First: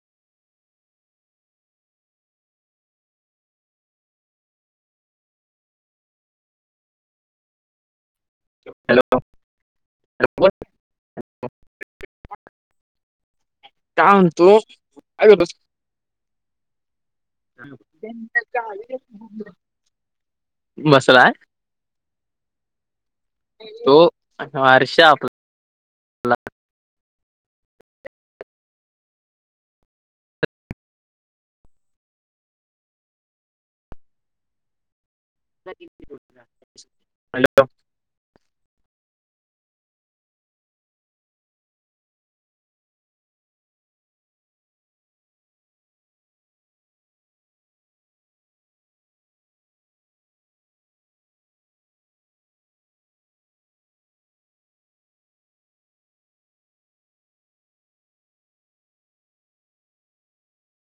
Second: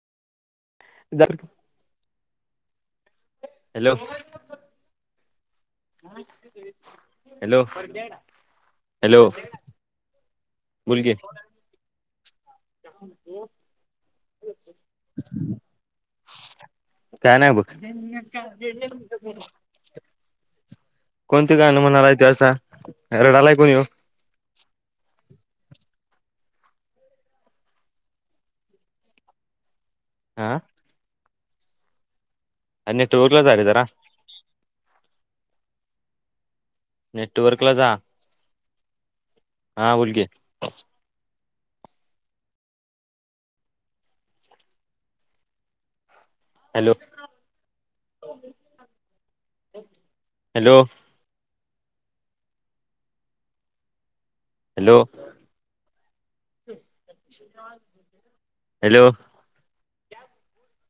[unintelligible] Hello! Hello! Hello. बोल कि. [unintelligible] काय म्हणतो काय करतोस [unintelligible] काय नाही. बग बसलाय. कोणती गाण म्हणालायच. असा रडालाय कोणी ये हो. वर्ष आह. अने टूरला. लग [unintelligible] ह नेट, वर्कला जा हा बोल की. हॅलो. हॅलो. हॅलो. हॅलो.